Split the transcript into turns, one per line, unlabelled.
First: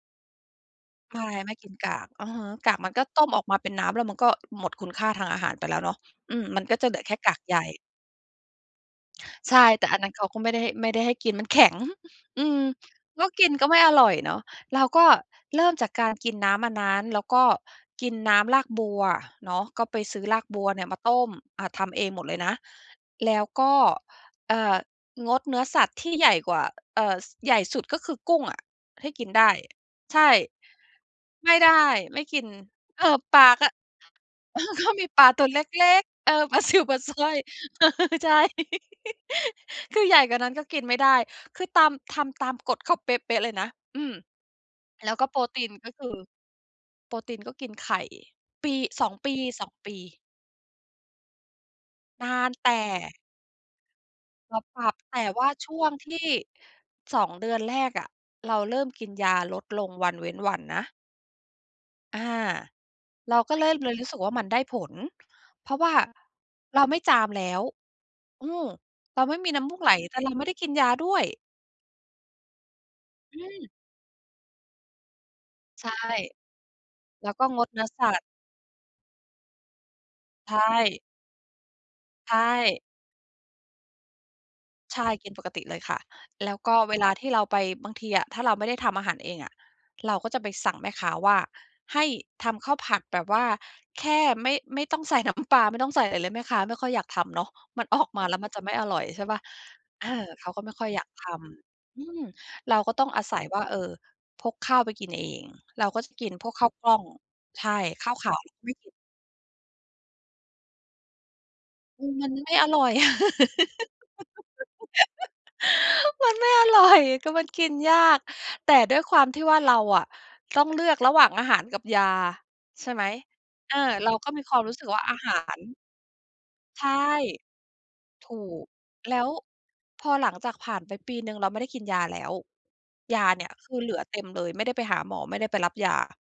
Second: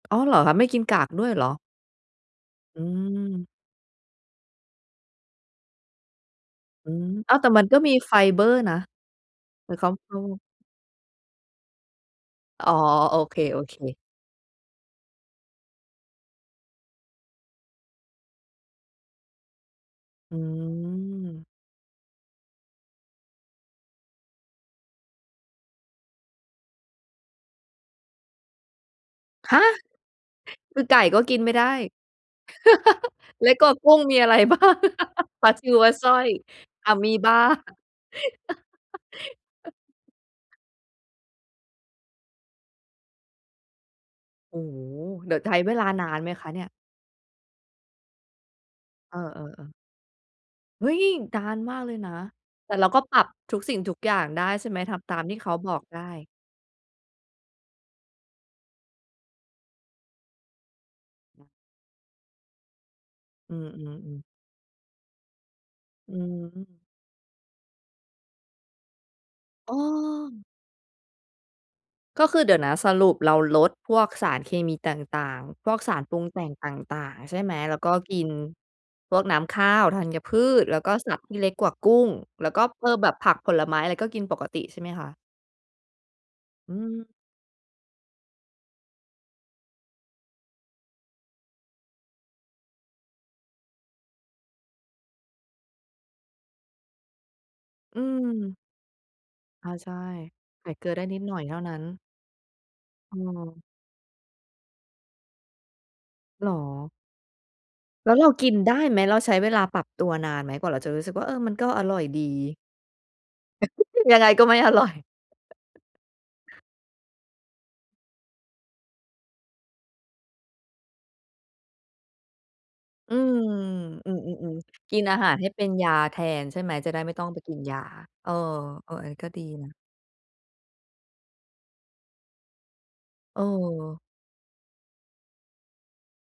อ๋อ เหรอคะ ไม่กินกาก
ใช
ด
่
้วยเหร
ไ
อ?
ม่กินกาก อะฮะ กา
อ
ก
ื
มันก็ต้มออ
ม
กมาเป็นน้ำแล้วมัน ก็หมดคุณค่าทางอาหารไปแล้วเนาะ อืม มันก็จ
อ
ะ
ื
เหลือ
ม
แค่ก
อ้
า
าว
ก
แต่
ใย
มันก็มีไฟเบอร์นะ
ใช่
แต่
แ
เ
ต
ข
่
า
อันนั้นเขาก็ไม่ได้ให้ ไม่ได้ให้กินมัน แข็ง อืม
อ๋อ โอ
ก็
เค
กินก็ไม่อ
ๆ
ร่อยเนาะ เราก็เริ่มจากการกินน้ำอันนั้น แล้วก็กินน้ำรากบัวเนาะ ก็ไปซื้อ
อื
รากบัวเนี่ยมาต้ม
ม
อ่า ทำเองหมดเลยนะ แล้วก็ เอ่อ งดเนื้อสัตว์ที่ใหญ่กว่า เอ่อ ส ใหญ่สุดก็คือกุ้งอะให้กินได้
ฮะ!
ใช่
คือไก่ก็กินไ
ไ
ม
ม
่
่
ได้
ได้ ไม่กิน เอ่อ ปล
แล
า
้วก
ก
็
็
กุ้ง มีอะไร บ
เอ
้
อ
าง
เขา มีปลาตั
ปล
ว
า
เล
ซิว ป
็
ลา
ก
สร้อ
ๆ เ
ย
ออ ปลาซิว
อะ
ปลา
มี
สร้
บ
อ
า
ย เออ ใช่ คือใหญ่กว่านั้นก็กินไม่ได้ คือตาม ทำตามกฎเขาเป๊ะ ๆ เลยนะ อืม
โอ้โฮ!
แล้วก็
เดี
โ
๋
ป
ย
ร
วใช
ต
้
ี
เ
น
วล
ก
า
็ค
น
ือ
านไหมคะเนี่ย?
โปรตีนก็กินไข่ ปี 2
เอ
ปี ส
อ
อ
ๆ ๆ
ง ปี
เฮ้ย! นานมากเลยนะ
นานแต
แต่เราก็
่
ปรับทุกสิ่งทุกอย่างได้
เรา
ใช่ไหม?
ปรั
ท
บ
ำต
แ
า
ต
ม
่
ที่
ว
เ
่
ข
า
า
ช
บอ
่
ก
วง
ได
ท
้
ี่ 2 เดือนแรกอะ เราเริ่มกินยาลดลงวันเว้นวันนะ อา เรา
อ
ก
ื
็เริ่มเลยรู้สึ
อ
ก
ๆ ๆ
ว่ามันได้ผล เพราะว่า
อือฮึ
เราไม่จามแล้ว อืม เราไม่มีน้ำ
อ
ม
้
ูกไหล แต่เราไ
อ
ม่ได้กินยาด้วย
ก็คือ เดี๋ยวนะ สรุปเรา
อื
ล
ม
ดพวกสารเคมีต่าง ๆ พวก
ใช
ส
่
ารปรุงแต่งต่าง
แล้
ๆ ใ
ว
ช่
ก็
ไหม?
งด
แล
เ
้
น
ว
ื้อ
ก็
สั
กิ
ตว์
นพวกน้ำข้าว ธัญพื
ใช
ช แล้วก็
่
สัตว์ที่เล็กกว่ากุ้ง
ใช
แล้วก็
่
เอ่อ แบบผักผลไม้อะไรก็กินปกติใช่ไหม
ใช
ค
่
ะ?
กินปกติเลยค่ะ แล้ว
อ
ก
ื
็เว
ม
ลาที่เราไป บางทีอะถ้าเราไม่ได้ทำอาหารเองอะ เราก็จะไปสั่งแม่ค้าว่าให้ทำข้าวผัดแบบว่า แค่ไม่ ไม่ต้องใส่น้ำปลา ไม่ต้องอะไรเลย แม่ค้าไม่ค่อยอยากทำเนาะ มัน
อ
อ
ื
อกมาแล้วมัน
ม
จะไม่อร่อย ใช่เปล่า?
อา ใช่
เออ เขาก็
ใส
ไม
่
่
เ
ค
ก
่
ล
อย
ือ
อ
ไ
ย
ด้
าก
นิ
ท
ดหน่อยเท่านั้น
ำ อืม เราก็ต้อง
อื
อาศัยว่
ม
า เออ พกข้าวไปกินเอง เราก็จะกิน
เ
พ
หร
ว
อ?
กข้าวกล้อง ใช่ ข
แ
้
ล้
า
ว
ว
เ
ข
รา
าว
กินไ
ไ
ด
ม
้
่กิน
ไหม? เราใช้เวลาปรับตัวนานไหม? กว่าเราจะรู้สึกว่า เออ มันก็อร่อ
อ
ย
ืม
ดี
มันไม่อร่อย
ยังไงก็ไม่อร่อย
มันไม่อร่อย ก็มันกินยาก แต่ด้วยความที่ว่า เราอะต้องเลือกระหว่างอาหารกับยา ใช่ไหม
อืม
เออ เ
อ
ร
ื
าก็มีค
ม
วามรู
ๆ
้สึก
ๆ กิ
ว่า
น
อ
อ
า
าหา
หา
รให้เป็น
ร
ยาแทนใช่ไหม?
ใช
จะ
่
ได้ไม่ต้องไปกินยา
ถ
เออ
ูก
ๆ อัน
แล
นี
้
้ก็
ว
ดีนะ
พอหลังจากผ่านไปปีหนึ่งเราไม่ได้กินยาแล้ว ยาเนี่ยคือเหลื
เออ
อเต็มเลยไม่ได้ไปหาหมอ ไม่ได้ไปรับยา